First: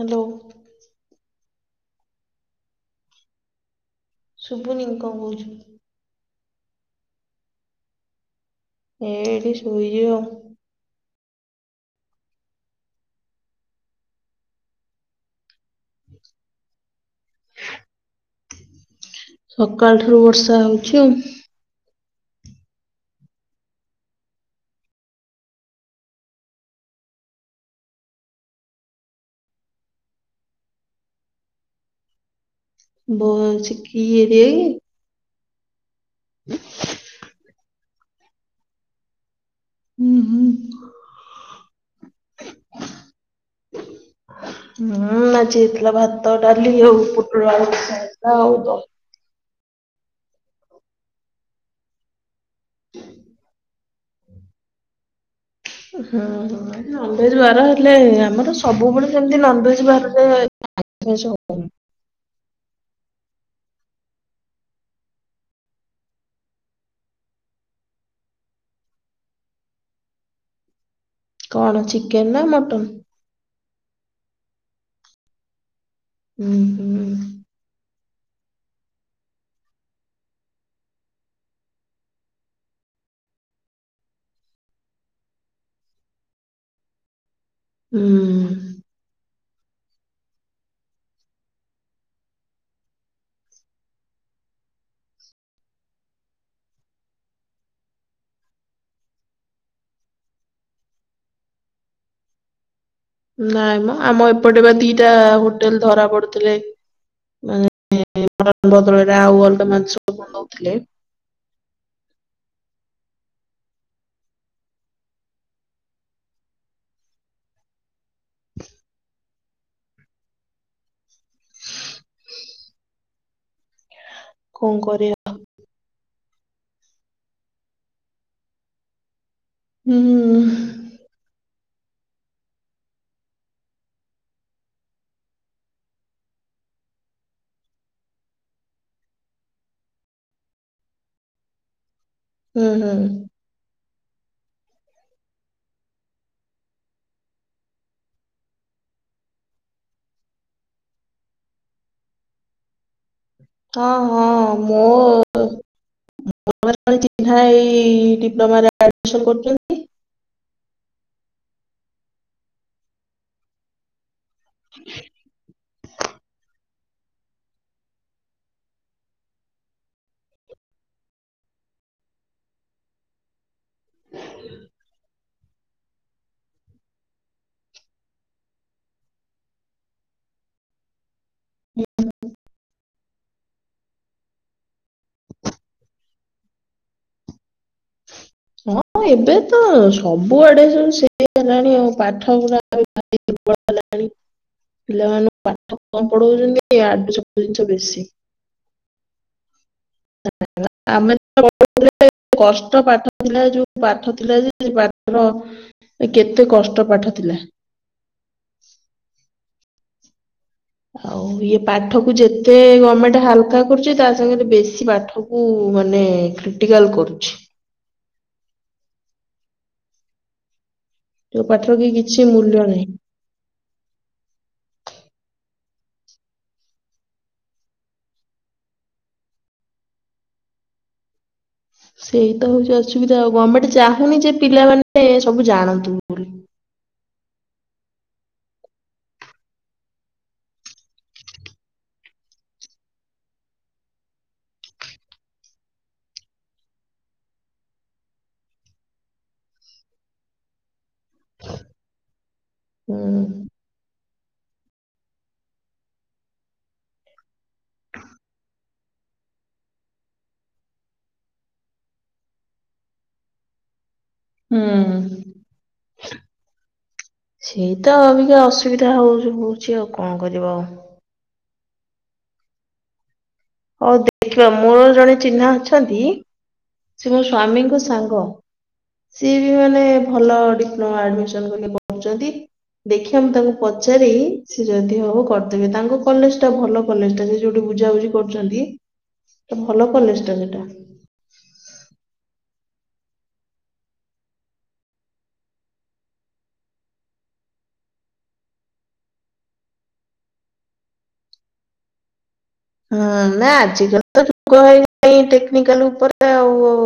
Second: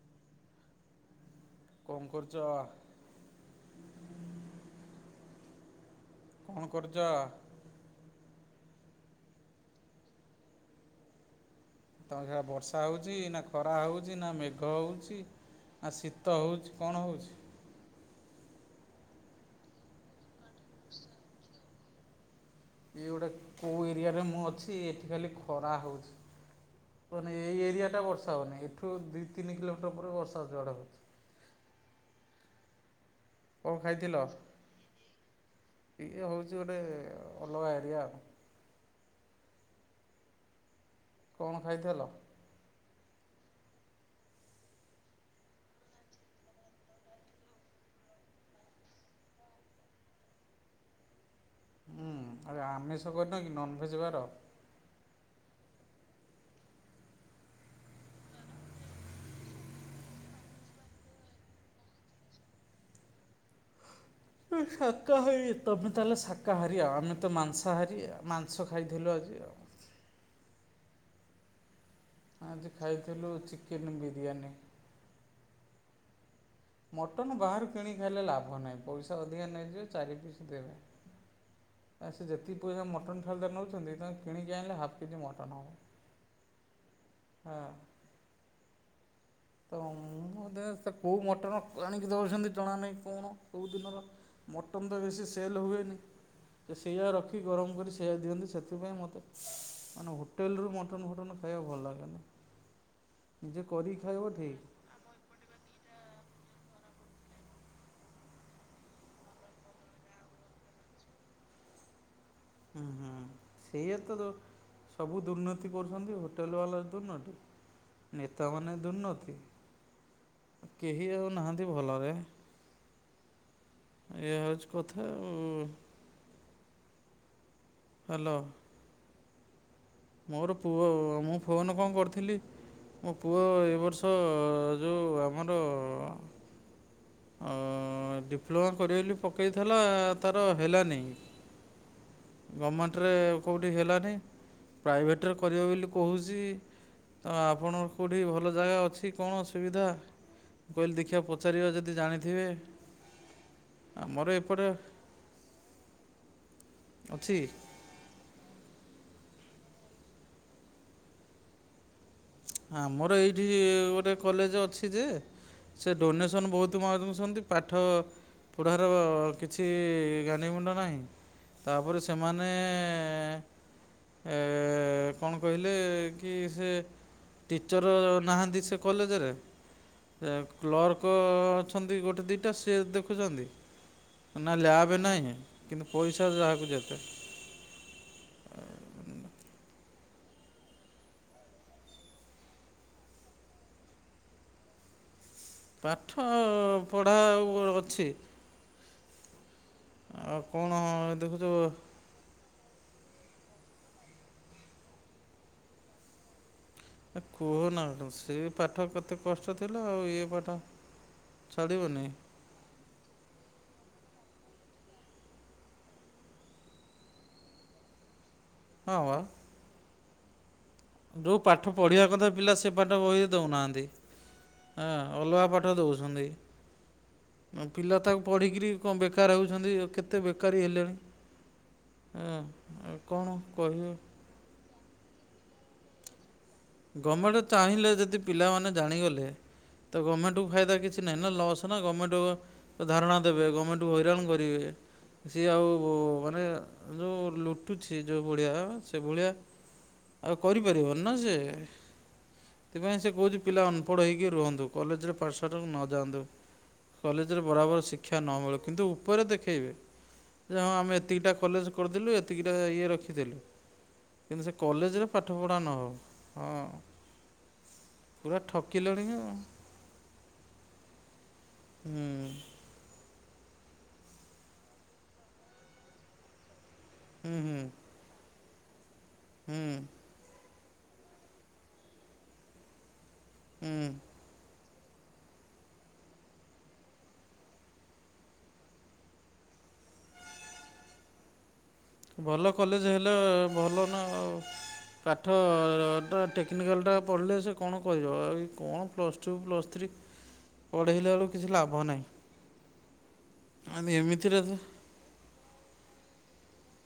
Hello. କଁ କରୁଚ? ଶୁବୁନି କଁ କଉଚୁ। କଣ କରୁଚ? ଏଇଠି ସୋଇଚି ଆଉ। ତମ ସିଆଡ଼େ ବର୍ଷା ହଉଚି ନା ଖରା ହଉଚି ନା ମେଘ ହଉଚି? ଆ ଶୀତ ହେଉଚି କଣ ହେଉଚି? ସକାଳ ଠାରୁ ବର୍ଷା ହଉଚି ଆଉ। ଇଏ ଗୋଟେ କୋଉ ଏରିଆରେ ମୁଁ ଅଛି ଏଠି ଖାଲି ଖରା ହଉଚି। ମାନେ ଏଇ ଏରିଆଟା ବର୍ଷା ହଉନି ଏଠୁ ଦୁଇ ତିନି କିଲୋମିଟର୍ ପରେ ବର୍ଷା ଝଡ଼ ହଉଚି। ବ କଣ ଚିକି ଖାଇଥିଲ? ଏରିଆକି? ଇଏ ହଉଚି ଗୋଟେ ଅଲଗା ଏରିଆ ଆଉ। ଉଁ ହୁଁ। କଣ ଖାଇଥିଲ? ହୁଁ ଆଜି ହେଇଥିଲା ଭାତ ଡାଲି ଆଉ ପୁଟଳ ଆଳୁ ଭଜା ହୋଇଥିଲା ଆଉ କଣ। ହୁଁ ଆରେ ଆମିଷ କରିନକି ନନ୍ ଭେଜ୍ ବାର? ହୁଁ ହୁଁ ନନଭେଜ୍ ବାର ହେଲେ ଆମର ସବୁବେଳେ ସେମିତି ନନଭେଜ୍ ବାରରେ [unintelligible] ନନଭେଜ୍ ହବନି। ଶାକାହାରୀ ତମେ ତାହେଲେ ଶାକାହାରୀ ଆଉ ଆମେତ ମାଂସାହାରି ମାଂସ ଖାଇଥିଲୁ ଆଜି ଆଉ। କଣ ଚିକେନ୍ ନା ମଟନ୍? ଥିଲୁ ଚିକେନ ବିରିୟାନୀ। ହୁଁ। ହୁଁ। ମଟନ୍ ବାହାରୁ କିଣି ଖାଇଲେ ଲାଭ ନାହିଁ ପଇସା ଅଧିକା ନେଇଯିବେ ଚାରି ପିସ୍ ଦେବେ। ଆ ସେ ଯେତିକି ପଇସା ମଟନ୍ ଥାଳିଟା ନଉଚନ୍ତି ତମେ କିଣିକି ଆଣିଲେ ହାଫ୍ କେଜି ମଟନ୍ ହବ। ହଁ। ହୁଁ। ତ ମୁଁ ବୋଧେ ସେକୋଉ ମଟ ମଟନ୍ ଆଣିକି ଦେଉଚନ୍ତି ଜଣା ନାହିଁ କଣ କୋଉ ଦିନର ମଟନ୍ ତ ବେଶୀ ସେଲ୍ ହୁଏନି। ସେ ସେଇୟା ରଖି ଗରମ କରି ସେଇୟା ଦିଅନ୍ତି ସେଥିପାଇଁ ମୋତେ ମାନେ ହୋ ହୋଟେଲରୁ ମଟନ୍ ଫଟନ୍ ଖାଇବାକୁ ଭଲ ଲାଗେନି। ନିଜେ ନାଇମ କରିକି ଖାଇବ ଆମ ଠିକ୍ ଏପଟେବା ଦିଟା ହୋଟେଲ୍ ଧରା ପଡ଼ିଥିଲେ ମାନେ ମଟନ୍ ବଦଳରେ ଆଉ ଅଲଗା ମାଂସ କଣ ଦଉଥିଲେ ହୁଁ ହୁଁ ସେଇଆତ ସବୁ ଦୁର୍ନୀତି କରୁଚନ୍ତି ହୋଟେଲ୍ ବାଲା ଦୁର୍ନୀତି ନେତାମାନେ ଦୁର୍ନୀତି କେହି ଆଉ ନାହାନ୍ତି ଭଲରେ ଏଇଆ ହଉଚି କଣ କଥା। କରିବା ହୁଁ। ହାଲୋ। ହୁଁ ମୋର ପୁଅ ମୁଁ ଫୋନ୍ କଣ କରିଥିଲି ମୋ ପୁଅ ଏ ବର୍ଷ ଯୋଉ ଆମର ଆ ଡିପ୍ଲୋମା କରିବ ବୋଲି ପକେଇଥିଲା ତାର ହେଲାନି। ହୁଁ ହୁଁ ଗମେଣ୍ଟେରେ କେଉଁଠି ହେଲାନି ପ୍ରାଇଭେଟରେ କରିବ ବୋଲି କହୁଚି। ତ ଆପଣ କେଉଁଠି ଭଲ ଜାଗା ଅଛି କଣ ସୁବିଧା ମୁଁ କହିଲି ଦେଖିବା ପଚାରିବା ଯଦି ଜାଣିଥିବେ ହଁ ହଁ ଆମର ଏପଟେ ମୋ ମୋର ଜଣେ ଅଛି ଚିହ୍ନା ଏ ଇ ଡିପ୍ଲୋମାରେ ଆଡମିଶନ୍ କରୁଛନ୍ତି। ଆମର ଏଇଠି ଗୋଟେ କଲେଜ ଅଛି ଯେ, ସେ ଡୋନେସନ୍ ବହୁତ ମାଗୁଛନ୍ତି ପାଠ ପଢ଼ାର କିଛି ଗାଣ୍ଡି ମୁଣ୍ଡ ନାହିଁ। ତାପରେ ସେମାନେ ଏ କଣ କହିଲେ କି ସେ ଟିଚର ନାହାଁନ୍ତି ସେ କଲେଜରେ? ଏ କ୍ଲର୍କ ଅଛନ୍ତି ଗୋଟେ ଦିଟା ସିଏ ଦେଖୁଛନ୍ତି? ନା ଲ୍ୟାବ ନାହିଁ କିନ୍ତୁ ପଇସା ଯାହାକୁ ଯେତେ। [unintelligible] ହଁ ଏବେ ତ ସବୁଆଡେ ସବୁ ସେମ ହେଲାଣି ଆଉ ପାଠ ଗୁରା ଆଉ। ପାଟି ପ୍ରବଳ ହେଲାଣି ପିଲାମାନ ପାଠ କମ୍ ପଢଉଛନ୍ତି ପଢ଼ା ଏଆଡୁ ସିଆଡୁ ଆଉ ଜିନିଷ ଅଛି ବେଶୀ। [inaudible] ଆଉ କ'ଣ ଦେଖୁଛ କଷ୍ଟ ପାଠ ଥିଲା ଯୋଉ ପାଠ ଥିଲା ଯେ ପାଠର କେତେ କଷ୍ଟ ପାଠ ଆ ଥିଲା କୁହନା ସେ ପାଠ କେତେ କଷ୍ଟ ଥିଲା ଆଉ ଇଏ ପାଠ। ଆଉ ଇଏ ଛାଡ଼ିବନି ପାଠକୁ ଯେ ତେ ଗମେଣ୍ଟ ହାଲକା କରୁଛି ତା ସାଙ୍ଗରେ ବେଶୀ ପାଠକୁ ମାନେ କ୍ରିଟିକାଲ୍ କରୁଛି। ହଁ। ଯୋଉ ପାଠ ପାଠର କି ପଢ଼ିବା କିଛି କଥା ପିଲା ମୂଲ୍ୟ ସେ ନାହିଁ। ପାଠ ବହିରେ ଦୋଉନାହାନ୍ତି। ଆ ଅଲଗା ପାଠ ଦଉଛନ୍ତି। ପିଲା ତାକୁ ପଢିକିରି କଣ ବେକାର ହେଉଛନ୍ତି କେତେ ବେକାରୀ ହେଲେଣି। [unintelligible] ସେଇ ତ ହୋଉଚି ଅସୁବିଧା କ'ଣ ଆଉ ଗମେଣ୍ଟ କହିବେ ଚାହୁଁନି ଯେ ପିଲାମାନେେ ସବୁ ଜାଣନ୍ତୁ ବୋଲି। ଗମେଣ୍ଟ ଚାହିଁଲେ ଯଦି ପିଲାମାନେ ଜାଣିଗଲେ ତ ଗମେଣ୍ଟକୁ ଫାଇଦା କିଛି ନାହିଁ ନା ଲସ୍ ନା ଗମେଟକୁ ତ ଧାରଣା ଦେବେ ଗମେଣ୍ଟକୁ ହଇରାଣ କରିବେ। ସିଏ ଆଉ ମାନେ ଯୋଉ ଲୁଟୁଛି ଯୋଉ ଭଳିଆ ସେ ଭଳିଆ ଆଉ କରିପାରିବନି ନା ସେ, ହୁଁ। ସେଥିପାଇଁ ସେ କହୁଛି ପିଲା ଅନପଢ ହେଇକି ରୁହନ୍ତୁ କଲେଜରେ ପାଠଶାଠକୁ ନଯାଆନ୍ତୁ। କଲେଜରେ ବରାବର ଶିକ୍ଷା ନ ମିଳୁ କିନ୍ତୁ ଉପରେ ଦେଖେଇହେବେ। ଯେ ହଁ ଆମେ ଏତିକିଟା କଲେଜ କରିଦେଲୁ, ଏତିକିଟା ଇଏ ରଖିଦେଲୁ। କିନ୍ତୁ ସେ ହୁଁ। କଲେଜରେ ପାଠପଢ଼ା ନ ହଉ। ହଁ ସେଇ ତ ପୁରା ଅବିକା ଅସୁବିଧା ଠକିଲେଣି ଆଉ ହଉଛି ହୁଉଛି ଆଉ କଣ କରିବ ଆଉ। ହୁଁ ହଉ ଦେଖିବା ମୋର ଜଣେ ଚିହ୍ନା ଅଛନ୍ତି, ସେ ମୋ ହୁଁ ହୁଁ ସ୍ଵାମୀଙ୍କ ସାଙ୍ଗ। ସିଏ ବି ହୁଁ ମାନେ ଭଲ ଡିପ୍ଲୋମା ଆଡମିସନ କରିକି ପଢଉଛନ୍ତି। ଦେଖିବା ମୁଁ ତାଙ୍କୁ ପଚାରି ହୁଁ ଯଦି ହବ କରିଦେବେ ତାଙ୍କ କଲେଜ୍ ଟା ଭଲ କଲେଜଟା, ସେ ଯୋଉଠି ବୁଝାବୁଝି କରୁଛନ୍ତି, ତ ଭଲ କଲେଜ ଟା ସେଟା। ଭଲ କଲେଜ ହେଲେ ଭଲ ନା ଆଉ। ପାଠ ଟା ଟେକ୍ନିକାଲଟା ପଢ଼ିଲେ ସେ କଣ କହିବ। ଆଉ ଇଏ କଣ ପ୍ଲସ୍ ଟୁ ପ୍ଲସ୍ ଥ୍ରୀ ପଢ଼େଇଲା ବେଳୁକୁ କିଛି ଲାଭ ନାହିଁ। ହଁ ନା ଆମେ ଆଜିକାଲି ତ ଏମିତିରେ ଯୁଗ ହେଇଗଲାଣି ଟେକ୍ନିକାଲ ଉପରେ ଆଉ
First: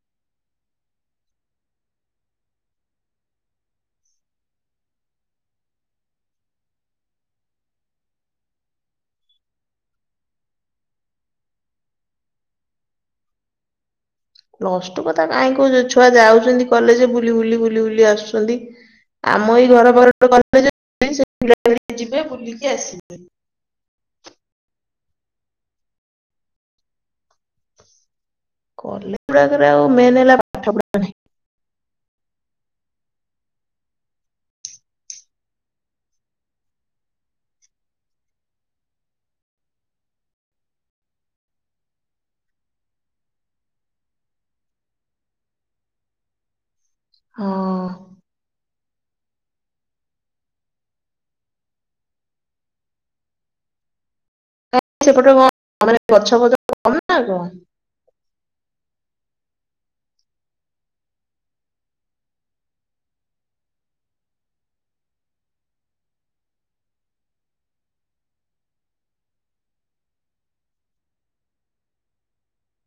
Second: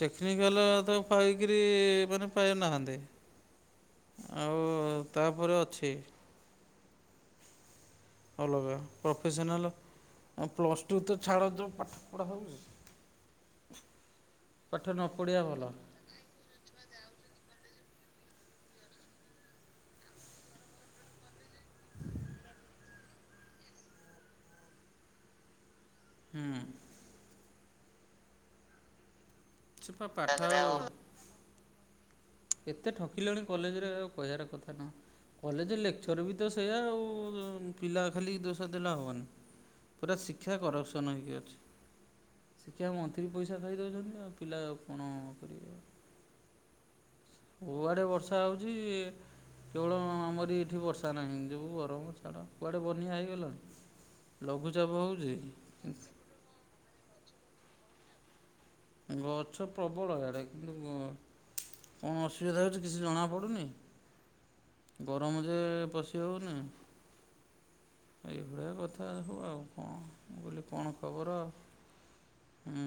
ଟେକ୍ନିକାଲ ତ ପାଇକିରି ମାନେ ପାଇନାହାନ୍ତି। ଆଉ ତାପରେ ଅଛି। ଅଲଗା ପ୍ରଫେସନାଲ, ଆଉ ପ୍ଲସ୍ ଟୁ ତ ଛାଡ଼ ଯୋଉ ପାଠ ପଢ଼ା ହୋଉଚି। ପାଠ ନ ପ୍ଲଷ୍ଟୁ କଥା ପଢ଼ିବା କାହିଁ ଭଲ କହୁଛୁ ଛୁଆ ଯାଉଛନ୍ତି କଲେଜ ବୁଲି, ବୁଲି, ବୁଲି, ବୁଲି ଆସୁଛନ୍ତି। ଆମ ଏଇ ଘର ପାଖରେ ଗୋଟେ କଲେଜ। ନାହିଁ ସେ କଲେଜ୍ ଯିବେ ବୁଲିକି ଆସିବେ। ହୁଁ। କଲେଜ ଗୁଡାକରେ ଆଉ ସେ ପା ମେନ୍ ପାଠ ହେଲା ପାଠପଢ଼ା ନାହିଁ। କେତେ ଠକିଲୁଣି କଲେଜରେ ଆଉ କହିବାର କଥା ନୁହିଁ। କଲେଜ ଲେକ୍ଚର ବି ତ ସେଇୟା ଆଉ ପିଲା ଖାଲି ଦୋଷ ଦେଲେ ହବନି। ପୁରା ଶିକ୍ଷା କରପସନ୍ ହେଇକି ଅଛି। ଶିକ୍ଷାମନ୍ତ୍ରୀ ପଇସା ଖାଇ ଦେଉଚନ୍ତି, ଆଉ ପିଲା କଣ କରିବେ। ହଁ କୁଆଡେ ବର୍ଷା ହଉଚି? କେବଳ ଆମରି ଏଠି ବର୍ଷା ନାହିଁ, ଯୋଉ ଗରମ ଛାଡ଼ କୁଆଡ଼େ ବନ୍ୟା ହେଇଗଲା। ଲଘୁଚାପ କାହିଁ ହଉଚି ସେପଟେ କଣ ହଁ ହଁ। ମାନେ [unintelligible] ଗଛ ପ୍ରବଳ ଏଡ଼େ କିନ୍ତୁ ଗ କଣ ଅସୁବିଧା ହେଉଚି କିଛି ଜଣାପଡ଼ୁନି। ଗରମ ଯେ ପଶି ହେଉନି। ଏଇଭଳିଆ କଥା ହଉ ଆଉ କଣ, ମୁ କହିଲି କଣ ଖବର? ହୁଁ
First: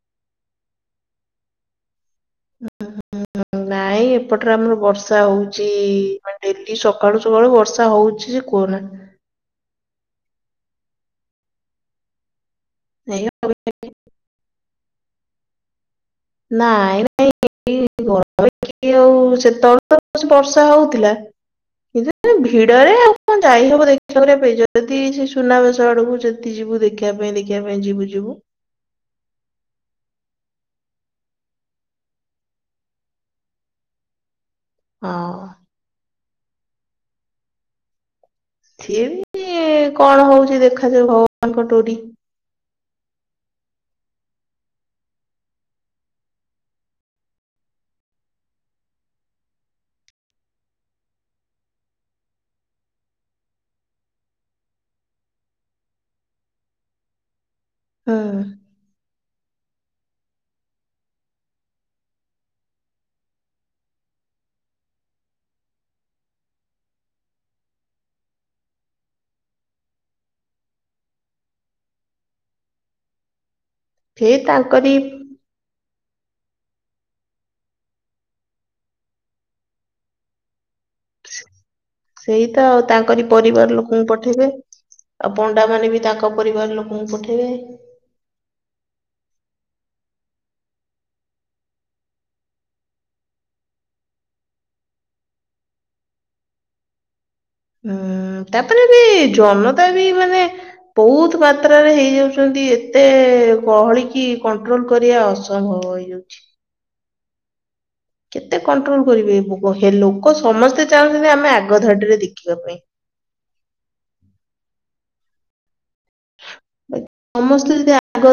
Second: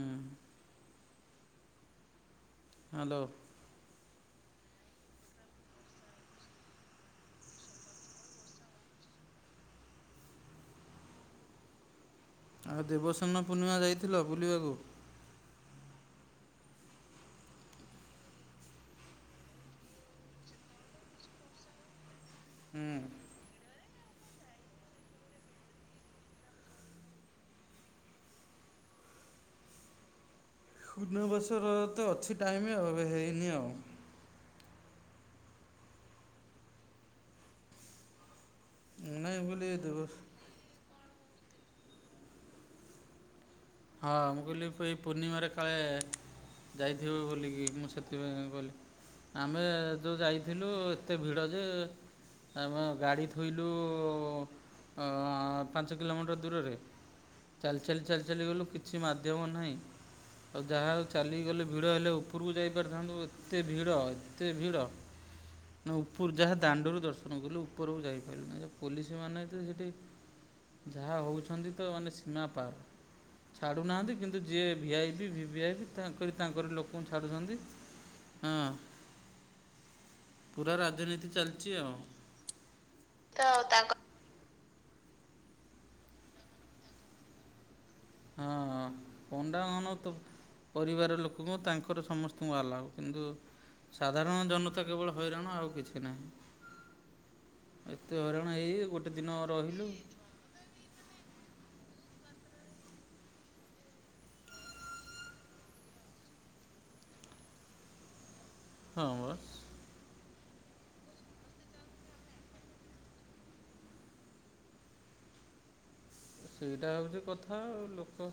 ହ୍ୟାଲୋ ହୁଁ, ନାଇଁ ଏପଟେ ଆମର ବର୍ଷା ହଉଚି ଡେଲି ସକାଳୁ ସକାଳୁ ବର୍ଷା ହଉଚି। କୁହନା ଆଉ ଦେବସ୍ନାନ ପୂର୍ଣ୍ଣିମା ଏଇ ଯାଇଥିଲ ବୁଲିବାକୁ? ନାଇଁ ନାଇଁ [inaudible] ଯେତେ ଭିଡ଼ରେ ହୁଁ କଣ ଯାଇହବ ଦେଖିବା କରିବା ପାଇଁ, ଯଦି ସେ ସୁନାବେଶ ଆଡକୁ ଯଦି ଯିବୁ ଦେଖିବା ପାଇଁ ଦେଖିବା ପାଇଁ ଯିବୁ, ଯିବୁ। ସୁନାବେଶର ତ ଅଛି ଟାଇମ୍ ଆଉ ହେଇନି ଆଉ। ହଁ ଏ ନାଇଁ ବି ବୋଲି ଦେବ କଣ ହଉଛି ଦେଖାଯାଉ ଭଗବାନଙ୍କ ଡୋରି। ହଁ ମୁଁ କହିଲି ଏବେ ଏଇ ପୂର୍ଣ୍ଣିମାରେ କାଳେ ଯାଇଥିବ ବୋଲିକି ମୁଁ ସେଥିପାଇଁ ଗଲି। ଆମେ ଯେଉଁ ଯାଇଥିଲୁ ଏତେ ଭିଡ଼ ଯେ ଆମ ଗାଡ଼ି ଥୋଇଲୁ ହଁ ପାଞ୍ଚ କିଲୋମିଟର ଦୂରରେ, ଚାଲି, ଚାଲି, ହୁଁ ଚାଲି, ଚାଲିଗଲୁ। କିଛି ମାଧ୍ୟମ ନାହିଁ। ଆଉ ଯାହଉ ଚାଲିଗଲେ ଭିଡ଼ ହେଲେ ଉପରକୁ ଯାଇପାରିଥାନ୍ତୁ ଏତେ ଭିଡ଼, ଏତେ ଭିଡ଼। ନା ଉପରୁ ଯାହା ଦାଣ୍ଡୁରୁ ଦର୍ଶନ କଲୁ, ଉପରକୁ ଯାଇପାଇଲୁ ନେଇ, ପୋଲିସ ମାନେ ତ ସେଠି। ଯାହା ହେଉଛନ୍ତି ତ ମାନେ ସୀମା ପାର। ଛାଡ଼ୁନାହାନ୍ତି ସେଇ କିନ୍ତୁ ଯିଏ ତାଙ୍କରି ଭିଆଇ ବି ଭିଭିିଆଇପି ତାଙ୍କରି ତାଙ୍କରି ଲୋକଙ୍କୁ ଛାଡ଼ୁଛନ୍ତି ହଁ। ପୁରା ରାଜନୀତି ଚାଲିଚି ଆଉ। ସେଇ ତ ଆଉ ତାଙ୍କରି ତ ପରିବାର ତାଙ୍କ ଲୋକଙ୍କୁ ପ ପଠେଇବେ ଆଉ ପଣ୍ଡା ମାନେ ବି ତାଙ୍କ ପରିବାର ଲୋକଙ୍କୁ ପଠେଇବେ। ହଁ ହଁ ପଣ୍ଡା ମାନେ ତ ପରିବାର ଲୋକଙ୍କୁ ତାଙ୍କର ସମସ୍ତଙ୍କୁ ଆଲାଉ। କିନ୍ତୁ ସାଧାରଣ ଜନତା କେବଳ ହଇରାଣ ଆଉ କିଛି ନାହିଁ। ଏତେ ହୁଁ ହଇରାଣ ତାପରେ ହେଇ ବି ଗୋଟେ ଦିନ ଜନତା ରହିଲୁ ବି ମାନେ ବହୁତ ମାତ୍ରାରେ ହେଇଯାଉଛନ୍ତି ଏତେ ଗହଳ କିି କଣ୍ଟ୍ରୋଲ କରିବା ଅସ ଅସମ୍ଭବ ହେଇଯାଉଛି। କେତେ କଣ୍ଟ୍ରୋଲ ହଁ କରିବେ ଏ ବସ୍ [unintelligible] ହେ ଲୋକ ସମସ୍ତେ ଚାହୁଁଛନ୍ତି ଆମେ ଆଗ ଧାଡିରେ ଦେଖିବା ପାଇଁ। ସେଇଟା ବାକି ହଉଛି କଥା ସମସ୍ତେ ଆଉ ଯଦି ଆଗ ଲୋକ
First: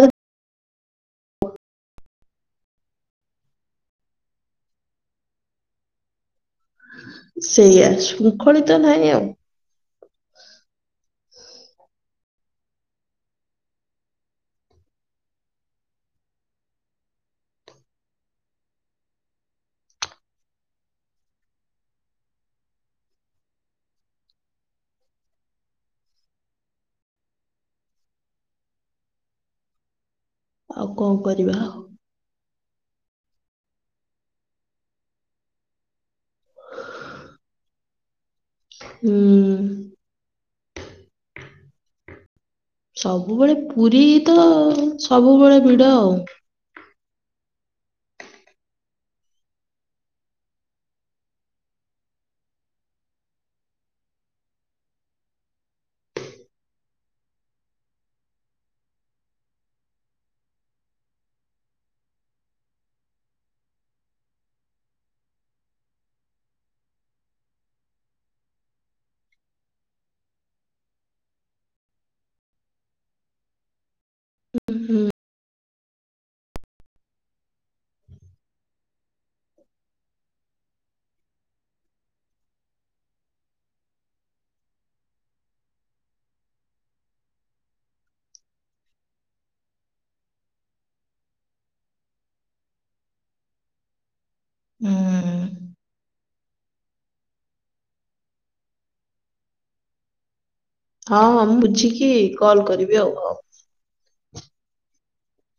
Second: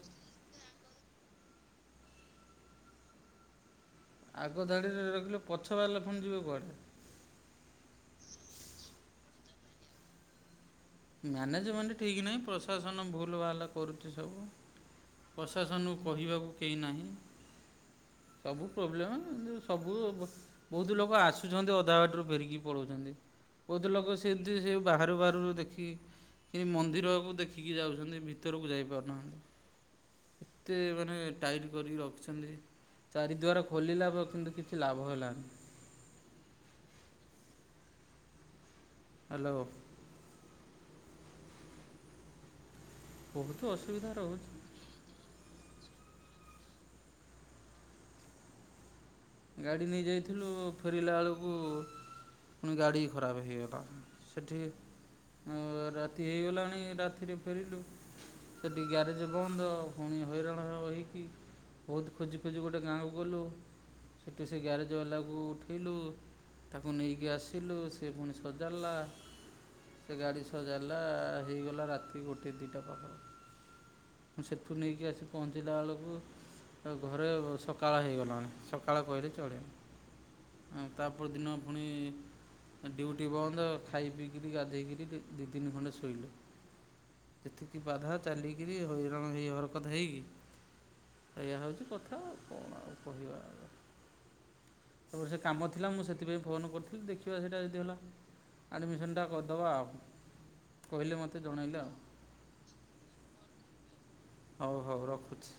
ଆଗ ଧାଡ଼ିରେ ରଖିଲେ ପଛ ବାଲା ଫୁଣି ଯିବ କୁଆଡ଼େ। ସେଇଆ ଶୃଙ୍ଖଳିତ ନାହିଁ ଆଉ ମ୍ୟାନେଜମେଣ୍ଟ ଠିକ ନାହିଁ ପ୍ରଶାସନ ଭୁଲ ଭାଲେ କରୁଛି ସବୁ। ପ୍ରଶାସନକୁ କହିବାକୁ କେହି ନାହିଁ। ସବୁ ପ୍ରୋବ୍ଲେମେ କିନ୍ତୁ ସବୁ ବୁ ବହୁତ ଲୋକ ଆସୁଛନ୍ତି ଅଧା ବାଟରୁ ଫେରିକି ପଳାଉଛନ୍ତି। ବହୁତ ଲୋକ ସେମିତି ସେ ବାହାରୁ ବାହାରୁରୁ ଦେଖେ କି କି ମନ୍ଦିରକୁ ଦେଖିକି ଯାଉଚନ୍ତି ଭିତରକୁ ଯାଇପାରୁନାହାନ୍ତି। କେତେ ଆଉ କଣ ମାନେ କରିବା ଟାଇଟ୍ ଆଉ। କରିକି ରଖିଛନ୍ତି। ଚାରି ଦ୍ୱାର ଖୋଲିଲା ପ କିନ୍ତୁ କିଛି ଲାଭ ହେଲାନି। [inaudible] [inaudible] ହ୍ୟାଲୋ ସବୁବେଳେ ବହୁତ ପୁରୀ ଅସୁବିଧା ତ ରହୁଛି। ସବୁବେଳେ ଭିଡ ଆଉ। ଗାଡ଼ି ନେଇ ଯାଇଥିଲୁ ଫେରିଲା ବେଳକୁ ପୁଣି ଗାଡି ଖରାପ ହେଇଗଲା ସେଠି ହଁ ରାତି ହେଇଗଲାଣି ରାତିରେ ଫେରିଲୁ। ସେଟି ଗ୍ୟାରେଜ ବନ୍ଦ ପୁଣି ହଇରାଣ ହି କି ବହୁତ ଖୋଜି ଖୋଜି ଗୋଟେ ଗାଁକୁ ଗଲୁ। ସେଠୁ ସେ ଗ୍ୟାରେଜ୍ ବାଲାକୁ ଉଠେଇଲୁ। ତାକୁ ନେଇକି ଆସିଲୁ ସେ ପୁଣି ସଜାଡ଼ିଲା। ସେ ଗାଡ଼ି ସଜାଡ଼ିଲା ହେଇଗଲା ରାତି ଗୋଟେ ଦୁଇଟା ପାଖାପାଖି। ସେଠୁ ହୁଁ ହୁଁ ନେଇକି ଆସି ପହଞ୍ଚିଲା ବେଳକୁ ଘରେ ସକାଳ ହେଇଗଲାଣି ସ ସକାଳ କହିଲେ ଚଳେ। ତାପରଦିନ ଫୁଣି ଡ୍ୟୁଟି ବନ୍ଦ ଖାଇ ପିଇକିରି ଗାଧୋଇକିରି ଦିଇ ତିନି ଘଣ୍ଟ ଶୋଇଲୁ। ଯେତିକି ବାଧା ଚାଲିକିରି ହଇରାଣ ହେଇ ହରକତ ହେଇକି ଏଇଆ ହଉଛି କଥା ଆଉ କଣ ଆଉ କହିବା ଆଗା ହୁଁ ତମର ସେ କାମ ଥିଲା ମୁଁ ସେଥିପାଇଁ ଫୋନ କରିଥିଲି ଦେଖିବା ସେଇଟା ଯଦି ହେଲା। ଆଡ଼ମିସନ୍ ଟା କରିଦେବା ଆଉ। କହିଲେ ହଁ ମୋତେ ହଁ ମୁଁ ଜଣାଇଲେ ଆଉ ବୁଝିକି କଲ୍ କରିବି ଆଉ ହଉ। ହଉ ହଉ ରଖୁଛି।